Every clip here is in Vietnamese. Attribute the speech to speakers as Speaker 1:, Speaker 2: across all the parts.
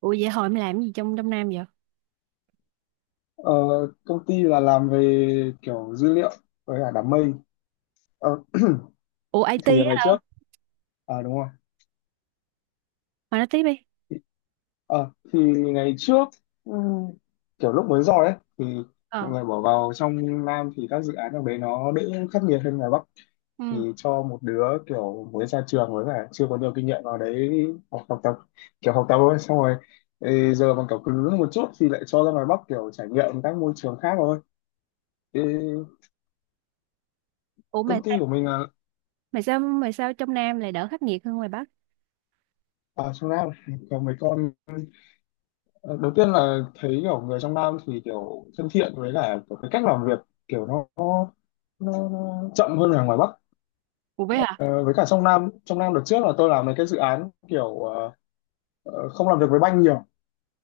Speaker 1: Ủa vậy hồi em làm gì trong trong Nam vậy?
Speaker 2: Ờ, Công ty là làm về kiểu dữ liệu với cả đám mây. Ờ,
Speaker 1: Ủa
Speaker 2: thì
Speaker 1: IT
Speaker 2: ngày
Speaker 1: á,
Speaker 2: trước, à đúng không,
Speaker 1: mà nói tiếp đi.
Speaker 2: thì, thì ngày trước, ừm, kiểu lúc mới rồi ấy thì mọi
Speaker 1: Ờ.
Speaker 2: người bỏ vào trong Nam thì các dự án ở đấy nó đỡ khắc nghiệt hơn ngoài Bắc, thì
Speaker 1: Ừ.
Speaker 2: cho một đứa kiểu mới ra trường với cả chưa có nhiều kinh nghiệm vào đấy học tập kiểu học tập thôi, xong rồi ừ, giờ mà kiểu cứng một chút thì lại cho ra ngoài Bắc kiểu trải nghiệm các môi trường khác thôi. Thì
Speaker 1: Ủa mà
Speaker 2: công
Speaker 1: sao
Speaker 2: ty của mình là
Speaker 1: mà sao mà sao trong Nam lại đỡ khắc nghiệt hơn ngoài Bắc?
Speaker 2: ở trong Nam có mấy con. Ờ, đầu tiên là thấy kiểu người trong Nam thì kiểu thân thiện, với cả kiểu cái cách làm việc kiểu nó chậm hơn là ngoài Bắc.
Speaker 1: Ủa vậy hả?
Speaker 2: Ờ, với cả trong Nam đợt trước là tôi làm mấy cái dự án kiểu không làm việc với banh nhiều,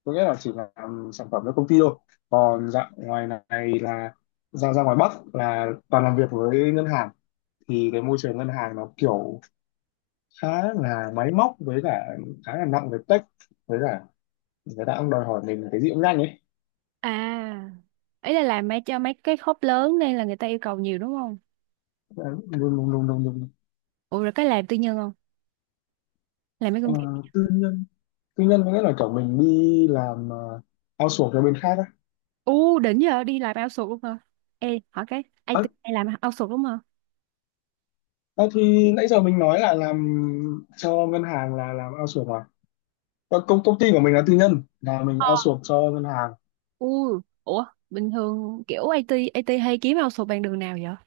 Speaker 2: có nghĩa là chỉ làm sản phẩm cho công ty thôi, còn dạng ngoài này là ra ra ngoài Bắc là toàn làm việc với ngân hàng. Thì cái môi trường ngân hàng nó kiểu khá là máy móc, với cả khá là nặng về tech, với cả người ta cũng đòi hỏi mình cái gì cũng nhanh ấy.
Speaker 1: À. Ý là làm mấy cho mấy cái khớp lớn nên là người ta yêu cầu nhiều đúng không?
Speaker 2: Ờ, luôn luôn luôn luôn luôn.
Speaker 1: Ủa rồi cái làm tư nhân không? Làm mấy
Speaker 2: Ờ,
Speaker 1: công ty.
Speaker 2: tư nhân, tư nhân có nghĩa là kiểu mình đi làm outsource cho bên khác á.
Speaker 1: U đỉnh giờ đi làm outsource luôn hả? Ê, hỏi cái IT
Speaker 2: à,
Speaker 1: hay làm outsource đúng không?
Speaker 2: à, thì nãy giờ mình nói là làm cho ngân hàng là làm outsource mà. Ờ, công công ty của mình là tư nhân, là mình
Speaker 1: Ờ.
Speaker 2: outsource cho ngân hàng.
Speaker 1: Ủa bình thường kiểu IT IT hay kiếm outsource bằng đường nào vậy?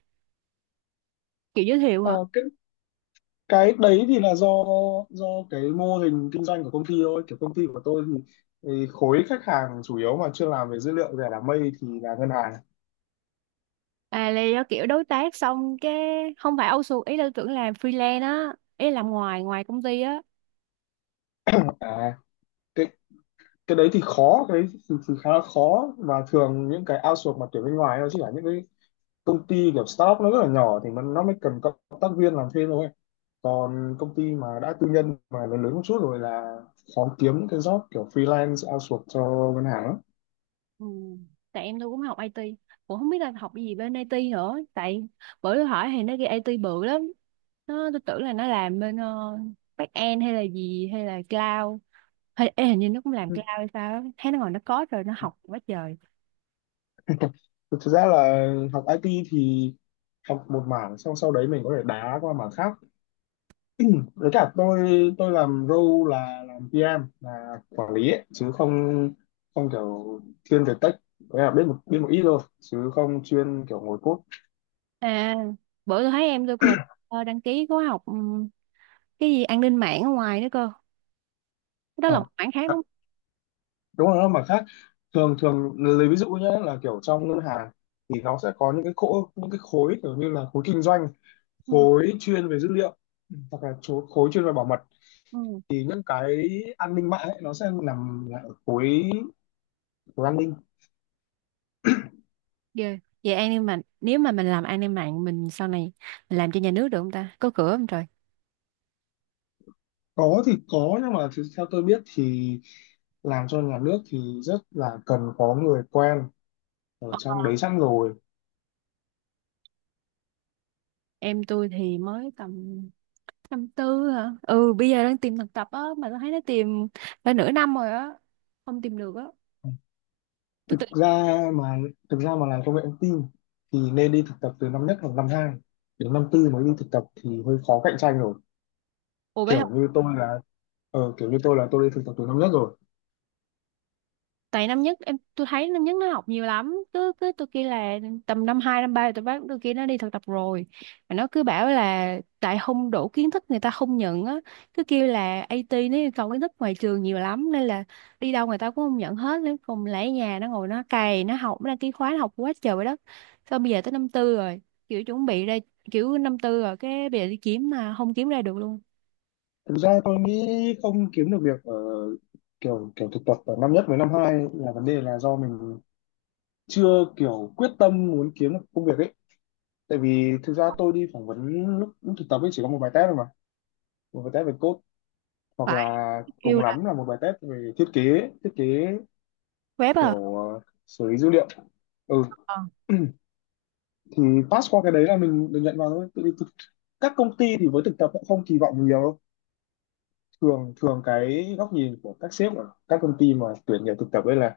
Speaker 1: Kiểu giới thiệu
Speaker 2: Ờ,
Speaker 1: hả?
Speaker 2: cái đấy thì là do do cái mô hình kinh doanh của công ty thôi, kiểu công ty của tôi thì khối khách hàng chủ yếu mà chưa làm về dữ liệu, về đám mây thì là ngân hàng.
Speaker 1: À là do kiểu đối tác xong cái không phải outsource, ý là tưởng làm freelance á, ý là làm ngoài ngoài công ty á.
Speaker 2: à, cái đấy thì khá là khó, và thường những cái outsource mà tuyển bên ngoài nó chỉ là những cái công ty kiểu startup nó rất là nhỏ thìมันnó mới cần cộng tác viên làm thêm thôi, còn công ty mà đã tư nhân mà lớn lớn một chút rồi là khó kiếm những cái job kiểu freelance outsource cho ngân hàng lắm.
Speaker 1: Ừ. Tại em tôi cũng học IT, cũng không biết là học gì bên IT nữa, tại bữa tôi hỏi thì nó ghi IT bự lắm. Nó tôi tưởng là nó làm bên back end hay là gì hay là cloud, hay ê, hình như nó cũng làm
Speaker 2: Ừ.
Speaker 1: cloud hay sao á. Thấy nó ngồi nó code rồi nó học quá trời.
Speaker 2: Thực ra là học IT thì học một mảng xong sau đấy mình có thể đá qua mảng khác. Với cả tôi làm role là làm PM, là quản lý ấy, chứ không không kiểu thiên về tech, có nghĩa là biết một ít thôi chứ không chuyên kiểu ngồi code.
Speaker 1: À, bữa tôi thấy em tôi còn đăng ký khóa học cái gì an ninh mạng ở ngoài nữa cơ. Đó là một
Speaker 2: Ờ.
Speaker 1: mảng khác đúng
Speaker 2: Đúng rồi mà khác. Thường thường lấy ví dụ nhé, là kiểu trong ngân hàng thì nó sẽ có những cái khối, những cái khối kiểu như là khối kinh doanh,
Speaker 1: không.
Speaker 2: khối chuyên về dữ liệu, hoặc là khối chuyên về bảo mật.
Speaker 1: Ừ.
Speaker 2: Thì những cái an ninh mạng ấy, nó sẽ nằm lại ở khối của an ninh.
Speaker 1: Ghê. Vậy an ninh mạng nếu mà mình làm an ninh mạng mình sau này mình làm cho nhà nước được không ta? Có cửa không trời?
Speaker 2: Có thì có, nhưng mà thì theo tôi biết thì làm cho nhà nước thì rất là cần có người quen ở
Speaker 1: Ờ,
Speaker 2: trong đấy sẵn rồi.
Speaker 1: em tôi thì mới tầm năm tư hả? Ừ, bây giờ đang tìm thực tập á mà tôi thấy nó tìm phải nửa năm rồi á. Không tìm được á. Tôi tự—
Speaker 2: thực ra mà Thực ra mà làm công nghệ thông tin thì nên đi thực tập từ năm nhất hoặc năm hai, đến năm tư mới đi thực tập thì hơi khó cạnh tranh rồi.
Speaker 1: Ủa bé hả?
Speaker 2: kiểu như tôi là Kiểu như tôi là tôi đi thực tập từ năm nhất rồi.
Speaker 1: Tại năm nhất em tôi thấy năm nhất nó học nhiều lắm, cứ cứ tôi kia là tầm năm hai năm ba tôi bắt tôi kia nó đi thực tập rồi, mà nó cứ bảo là tại không đủ kiến thức người ta không nhận á. Cứ kêu là IT nó yêu cầu kiến thức ngoài trường nhiều lắm nên là đi đâu người ta cũng không nhận hết, nên cùng lại ở nhà nó ngồi nó cày nó học nó đăng ký khóa nó học quá trời vậy đó. Xong bây giờ tới năm tư rồi, kiểu chuẩn bị ra, kiểu năm tư rồi cái bây giờ đi kiếm mà không kiếm ra được luôn.
Speaker 2: Thực ra tôi nghĩ không kiếm được việc ở kiểu kiểu thực tập ở năm nhất với năm hai là vấn đề là do mình chưa kiểu quyết tâm muốn kiếm được công việc ấy. Tại vì thực ra tôi đi phỏng vấn lúc thực tập ấy chỉ có một bài test thôi mà, một bài test về code, hoặc
Speaker 1: Phải
Speaker 2: là cùng
Speaker 1: kêu là
Speaker 2: lắm là một bài test về thiết kế
Speaker 1: web à.
Speaker 2: kiểu ờ, xử lý dữ liệu. Ừ.
Speaker 1: Ờ.
Speaker 2: Thì pass qua cái đấy là mình được nhận vào thôi. Các công ty thì với thực tập cũng không kỳ vọng nhiều đâu. Thường thường cái góc nhìn của các sếp ở các công ty mà tuyển nhiều thực tập ấy là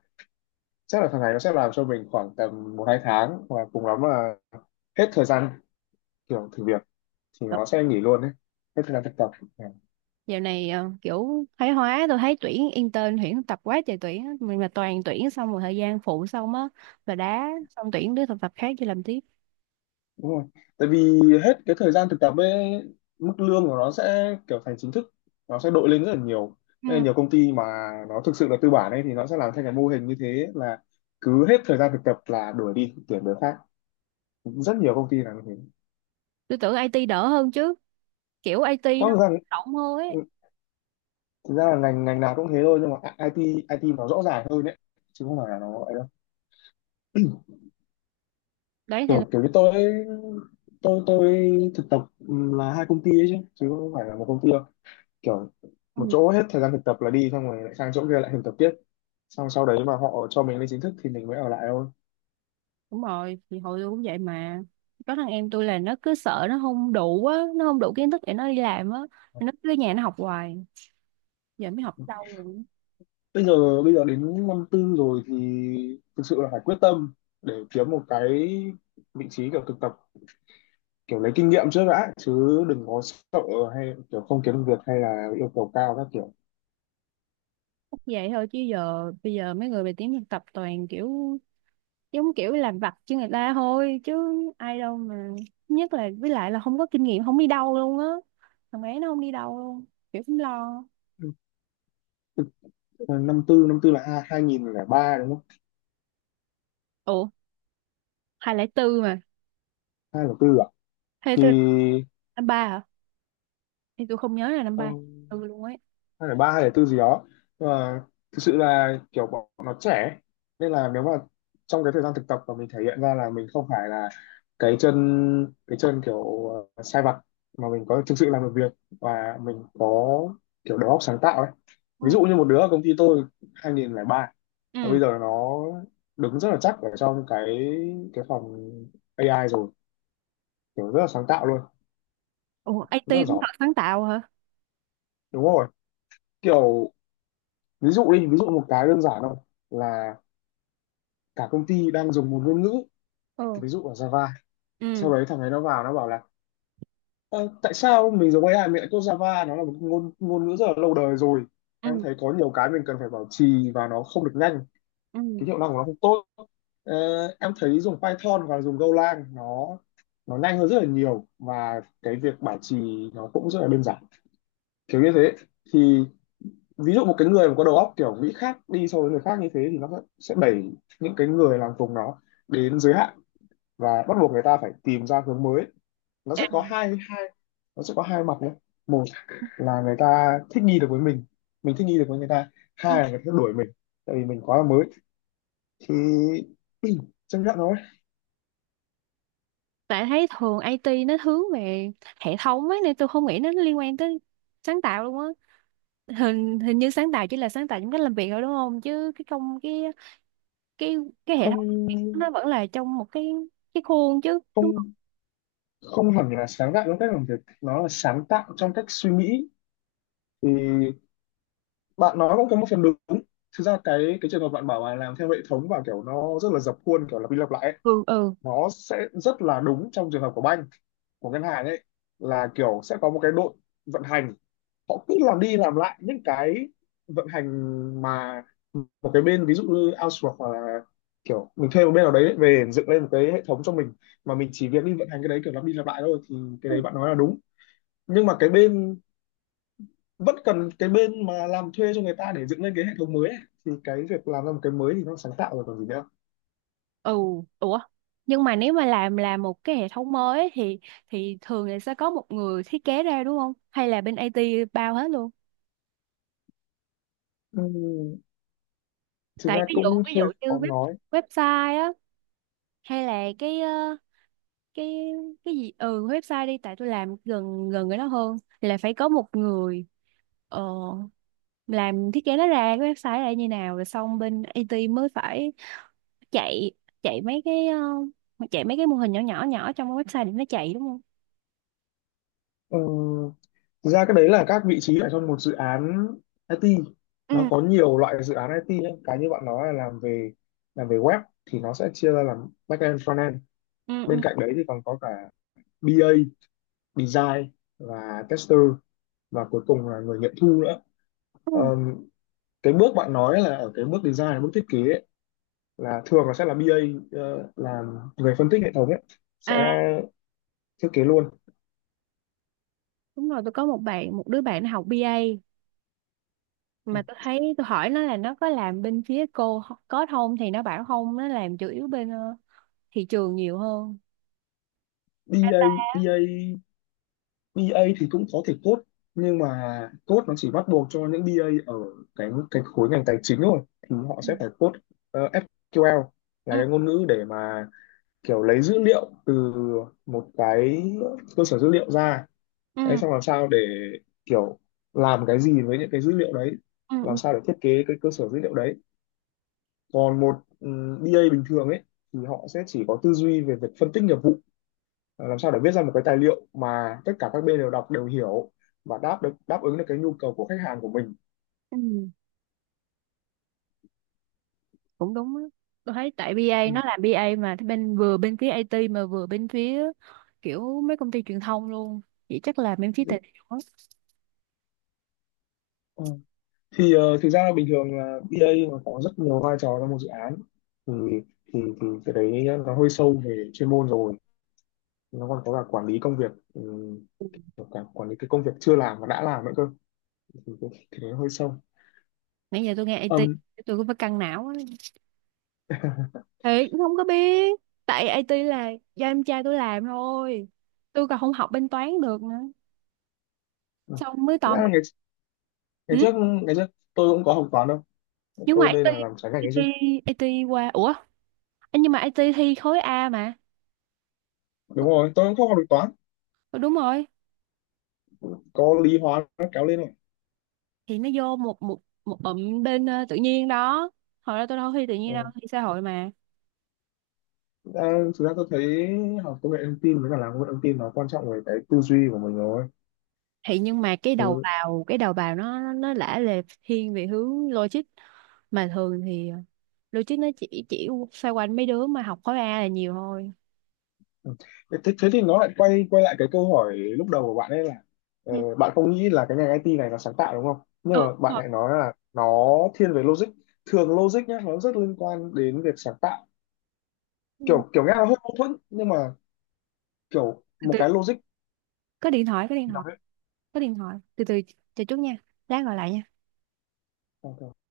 Speaker 2: chắc là thằng này nó sẽ làm cho mình khoảng tầm một hai tháng, và cùng lắm là hết thời gian kiểu thử việc thì nó sẽ nghỉ luôn đấy, hết thời gian thực tập. Dạ.
Speaker 1: Dạo này kiểu thái hóa tôi thấy tuyển intern tuyển thực tập quá trời tuyển á. Mình mà toàn tuyển xong rồi thời gian phụ xong á là đá, xong tuyển đứa thực tập khác cho làm tiếp.
Speaker 2: Đúng rồi, tại vì hết cái thời gian thực tập ấy mức lương của nó sẽ kiểu thành chính thức, nó sẽ đội lên rất là nhiều. Nên
Speaker 1: Ừ.
Speaker 2: là nhiều công ty mà nó thực sự là tư bản ấy thì nó sẽ làm theo cái mô hình như thế, là cứ hết thời gian thực tập là đuổi đi tuyển người khác. Rất nhiều công ty làm như thế.
Speaker 1: Tôi tưởng IT đỡ hơn chứ, kiểu IT
Speaker 2: Rõ
Speaker 1: nó
Speaker 2: ràng
Speaker 1: rộng hơn
Speaker 2: ừ,
Speaker 1: ấy.
Speaker 2: thực ra là ngành ngành nào cũng thế thôi, nhưng mà IT IT nó rõ ràng hơn đấy, chứ không phải là nó ấy đâu.
Speaker 1: Đấy thì
Speaker 2: Kiểu kiểu như tôi tôi tôi thực tập là hai công ty ấy chứ, chứ không phải là một công ty đâu. Kiểu
Speaker 1: ừ,
Speaker 2: một chỗ hết thời gian thực tập là đi, xong rồi lại sang chỗ kia lại thực tập tiếp, xong sau đấy mà họ cho mình lên chính thức thì mình mới ở lại thôi.
Speaker 1: đúng rồi. Thì hồi tôi cũng vậy mà, có thằng em tôi là nó cứ sợ nó không đủ á, nó không đủ kiến thức để nó đi làm á, nó cứ ở nhà nó học hoài, giờ mới học lâu rồi.
Speaker 2: Bây giờ đến năm tư rồi thì thực sự là phải quyết tâm để kiếm một cái vị trí kiểu thực tập, kiểu lấy kinh nghiệm trước đã chứ, đừng có sợ hay kiểu không kiếm được việc hay là yêu cầu cao các kiểu.
Speaker 1: Chắc vậy thôi chứ giờ bây giờ mấy người về tiếng thực tập toàn kiểu giống kiểu làm vặt cho người ta thôi chứ ai đâu mà, nhất là với lại là không có kinh nghiệm không đi đâu luôn á, thằng bé nó không đi đâu luôn, kiểu cũng lo.
Speaker 2: Thực- Năm tư, năm tư là hai nghìn lẻ ba đúng không?
Speaker 1: Ủa hai lẻ tư mà.
Speaker 2: Hai nghìn lẻ tư à?
Speaker 1: Hai lẻ
Speaker 2: Thì
Speaker 1: tư. Năm ba hả? Thì tôi không nhớ là năm
Speaker 2: ờ,
Speaker 1: ba. Ừ luôn ấy.
Speaker 2: hay là ba hay là tư gì đó. Nhưng mà thực sự là kiểu bọn nó trẻ, nên là nếu mà trong cái thời gian thực tập mà mình thể hiện ra là mình không phải là cái chân cái chân kiểu ờ, sai vặt, mà mình có thực sự làm được việc, và mình có kiểu đầu óc sáng tạo ấy.
Speaker 1: Ừ.
Speaker 2: Ví dụ như một đứa ở công ty tôi 2003, và
Speaker 1: Ừ.
Speaker 2: bây giờ nó đứng rất là chắc ở trong cái phòng AI rồi, kiểu rất là sáng tạo luôn,
Speaker 1: Ủa
Speaker 2: rất
Speaker 1: IT
Speaker 2: là
Speaker 1: cũng
Speaker 2: giỏi.
Speaker 1: thật sáng tạo hả?
Speaker 2: Đúng rồi kiểu, ví dụ đi, ví dụ một cái đơn giản thôi, là cả công ty đang dùng một ngôn ngữ,
Speaker 1: Ừ.
Speaker 2: ví dụ là Java,
Speaker 1: Ừ.
Speaker 2: sau đấy thằng ấy nó vào nó bảo là "Ơ, tại sao mình dùng AI mình lại code Java? Nó là một ngôn ngôn ngữ rất là lâu đời rồi, em
Speaker 1: Ừ.
Speaker 2: thấy có nhiều cái mình cần phải bảo trì và nó không được nhanh,
Speaker 1: Ừ.
Speaker 2: cái hiệu năng của nó không tốt. Ờ, em thấy dùng Python và dùng Golang nó nhanh hơn rất là nhiều, và cái việc bảo trì nó cũng rất là đơn giản", kiểu như thế. Thì ví dụ một cái người mà có đầu óc kiểu nghĩ khác đi so với người khác như thế thì nó sẽ đẩy những cái người làm cùng nó đến giới hạn, và bắt buộc người ta phải tìm ra hướng mới. nó
Speaker 1: À,
Speaker 2: sẽ có hai hai nó sẽ có hai mặt đấy. Một là người ta thích nghi được với mình thích nghi được với người ta.
Speaker 1: ừ.
Speaker 2: Hai là người ta đuổi mình, tại vì mình quá là mới, thì chấp nhận thôi.
Speaker 1: Tại thấy thường IT nó hướng về hệ thống ấy nên tôi không nghĩ nó liên quan tới sáng tạo luôn á. Hình hình như sáng tạo chỉ là sáng tạo trong cách làm việc thôi đúng không, chứ cái công cái cái hệ
Speaker 2: Không,
Speaker 1: thống nó vẫn là trong một cái khuôn chứ đúng không?
Speaker 2: không không hẳn là sáng tạo trong cách làm việc, nó là sáng tạo trong cách suy nghĩ. Thì bạn nói cũng có một phần đúng, thực ra cái trường hợp bạn bảo là làm theo hệ thống và kiểu nó rất là dập khuôn kiểu lặp đi lặp lại ấy,
Speaker 1: Ừ. Ừ.
Speaker 2: nó sẽ rất là đúng trong trường hợp của bank, của ngân hàng ấy. Là kiểu sẽ có một cái đội vận hành, họ cứ làm đi làm lại những cái vận hành, mà một cái bên ví dụ như outsource, hoặc là kiểu mình thuê một bên nào đấy về dựng lên một cái hệ thống cho mình, mà mình chỉ việc đi vận hành cái đấy kiểu lặp đi lặp lại thôi, thì cái đấy bạn nói là đúng. Nhưng mà cái bên vẫn cần cái bên mà làm thuê cho người ta để dựng lên cái hệ thống mới ấy. Thì cái việc làm ra một cái mới thì nó sáng tạo rồi còn gì nữa.
Speaker 1: Ừ. Ủa nhưng mà nếu mà làm là một cái hệ thống mới ấy thì thường là sẽ có một người thiết kế ra đúng không, hay là bên IT bao hết luôn?
Speaker 2: Ừm, thực
Speaker 1: Tại
Speaker 2: ra cũng
Speaker 1: ví dụ
Speaker 2: hơi
Speaker 1: như
Speaker 2: khó
Speaker 1: web,
Speaker 2: nói.
Speaker 1: website á, hay là cái cái cái gì, ừ website đi, tại tôi làm gần gần cái đó hơn, là phải có một người ờ, làm thiết kế nó ra cái website là như nào rồi xong bên IT mới phải chạy, chạy mấy cái chạy mấy cái mô hình nhỏ nhỏ nhỏ trong cái website để nó chạy đúng không?
Speaker 2: Ừm, Thực ra cái đấy là các vị trí ở trong một dự án IT.
Speaker 1: Ừ.
Speaker 2: Nó có nhiều loại dự án IT ấy. Cái như bạn nói là làm về web thì nó sẽ chia ra làm backend, frontend.
Speaker 1: Ừ.
Speaker 2: Bên
Speaker 1: Ừ.
Speaker 2: cạnh đấy thì còn có cả BA, design, và tester, và cuối cùng là người nghiệm thu nữa.
Speaker 1: Ừ.
Speaker 2: Ờm, cái bước bạn nói là ở cái bước design, là bước thiết kế ấy, là thường là sẽ là BA, ờ, làm người phân tích hệ thống ấy, sẽ
Speaker 1: À
Speaker 2: thiết kế luôn.
Speaker 1: đúng rồi, tôi có một bạn một đứa bạn nó học BA, mà tôi thấy tôi hỏi nó là nó có làm bên phía cô có không thì nó bảo không, nó làm chủ yếu bên thị trường nhiều hơn. Data.
Speaker 2: BA BA BA thì cũng có thể code, nhưng mà code nó chỉ bắt buộc cho những BA ở cái khối ngành tài chính thôi, thì họ
Speaker 1: Ừ.
Speaker 2: sẽ phải code ờ, SQL, là
Speaker 1: Ừ.
Speaker 2: cái ngôn ngữ để mà kiểu lấy dữ liệu từ một cái cơ sở dữ liệu ra đấy,
Speaker 1: Ừ.
Speaker 2: xong làm sao để kiểu làm cái gì với những cái dữ liệu đấy,
Speaker 1: Ừ.
Speaker 2: làm
Speaker 1: Ừ,
Speaker 2: sao để thiết kế cái cơ sở dữ liệu đấy. Còn một BA bình thường ấy thì họ sẽ chỉ có tư duy về việc phân tích nghiệp vụ. Ờ, làm sao để viết ra một cái tài liệu mà tất cả các bên đều đọc đều hiểu, và đáp ứng được cái nhu cầu của khách hàng của mình.
Speaker 1: ừ. Cũng đúng á, tôi thấy tại BA
Speaker 2: Ừ.
Speaker 1: nó làm BA mà bên vừa bên phía IT mà vừa bên phía kiểu mấy công ty truyền thông luôn. Vậy chắc là bên phía
Speaker 2: Đấy.
Speaker 1: tệ.
Speaker 2: Ờ, Thực ra bình thường là BA nó có rất nhiều vai trò trong một dự án, thì thì cái đấy nó hơi sâu về chuyên môn rồi, nó còn có cả quản lý công việc ừ, cả quản lý cái công việc chưa làm và đã làm nữa cơ. Thì nó hơi sâu.
Speaker 1: Nãy giờ tôi nghe IT
Speaker 2: um,
Speaker 1: tôi cũng phải căng não á, thì cũng không có biết, tại IT là do em trai tôi làm thôi, tôi còn không học bên toán được nữa, xong mới tò
Speaker 2: ngày,
Speaker 1: mò.
Speaker 2: ngày
Speaker 1: Ừ?
Speaker 2: trước ngày trước tôi cũng có học toán đâu,
Speaker 1: Nhưng mà
Speaker 2: tôi đây
Speaker 1: IT
Speaker 2: là làm trái ngành ấy
Speaker 1: IT
Speaker 2: chứ.
Speaker 1: IT qua, ủa nhưng mà IT thi khối A mà.
Speaker 2: Đúng rồi tôi cũng không học được toán,
Speaker 1: Ừ, đúng rồi.
Speaker 2: có lý hóa nó kéo lên này.
Speaker 1: Thì nó vô một một một bụm bên tự nhiên đó, hồi đó tôi đâu thi tự nhiên,
Speaker 2: Ờ,
Speaker 1: đâu thi xã hội mà.
Speaker 2: Ờ, Thực ra tôi thấy học công nghệ thông tin với cả làm công nghệ thông tin nó quan trọng về cái tư duy của mình rồi.
Speaker 1: Thì nhưng mà cái đầu
Speaker 2: thứ
Speaker 1: vào, cái đầu vào nó nó lả lề thiên về hướng logic mà thường thì logic nó chỉ xoay quanh mấy đứa mà học khối A là nhiều thôi.
Speaker 2: Thế, thế thì nó lại quay quay lại cái câu hỏi lúc đầu của bạn ấy là
Speaker 1: Ừ,
Speaker 2: ờ, bạn không nghĩ là cái ngành IT này nó sáng tạo đúng không, nhưng
Speaker 1: ừ,
Speaker 2: mà
Speaker 1: đúng
Speaker 2: bạn
Speaker 1: rồi.
Speaker 2: lại nói là nó thiên về logic. Thường logic nhá nó rất liên quan đến việc sáng tạo,
Speaker 1: Ừ.
Speaker 2: kiểu kiểu nghe là hơi mâu thuẫn, nhưng mà kiểu
Speaker 1: từ
Speaker 2: một
Speaker 1: từ
Speaker 2: cái logic
Speaker 1: có điện thoại, có điện thoại, có điện thoại, từ từ, chờ chút nha, lát gọi lại nha.
Speaker 2: nó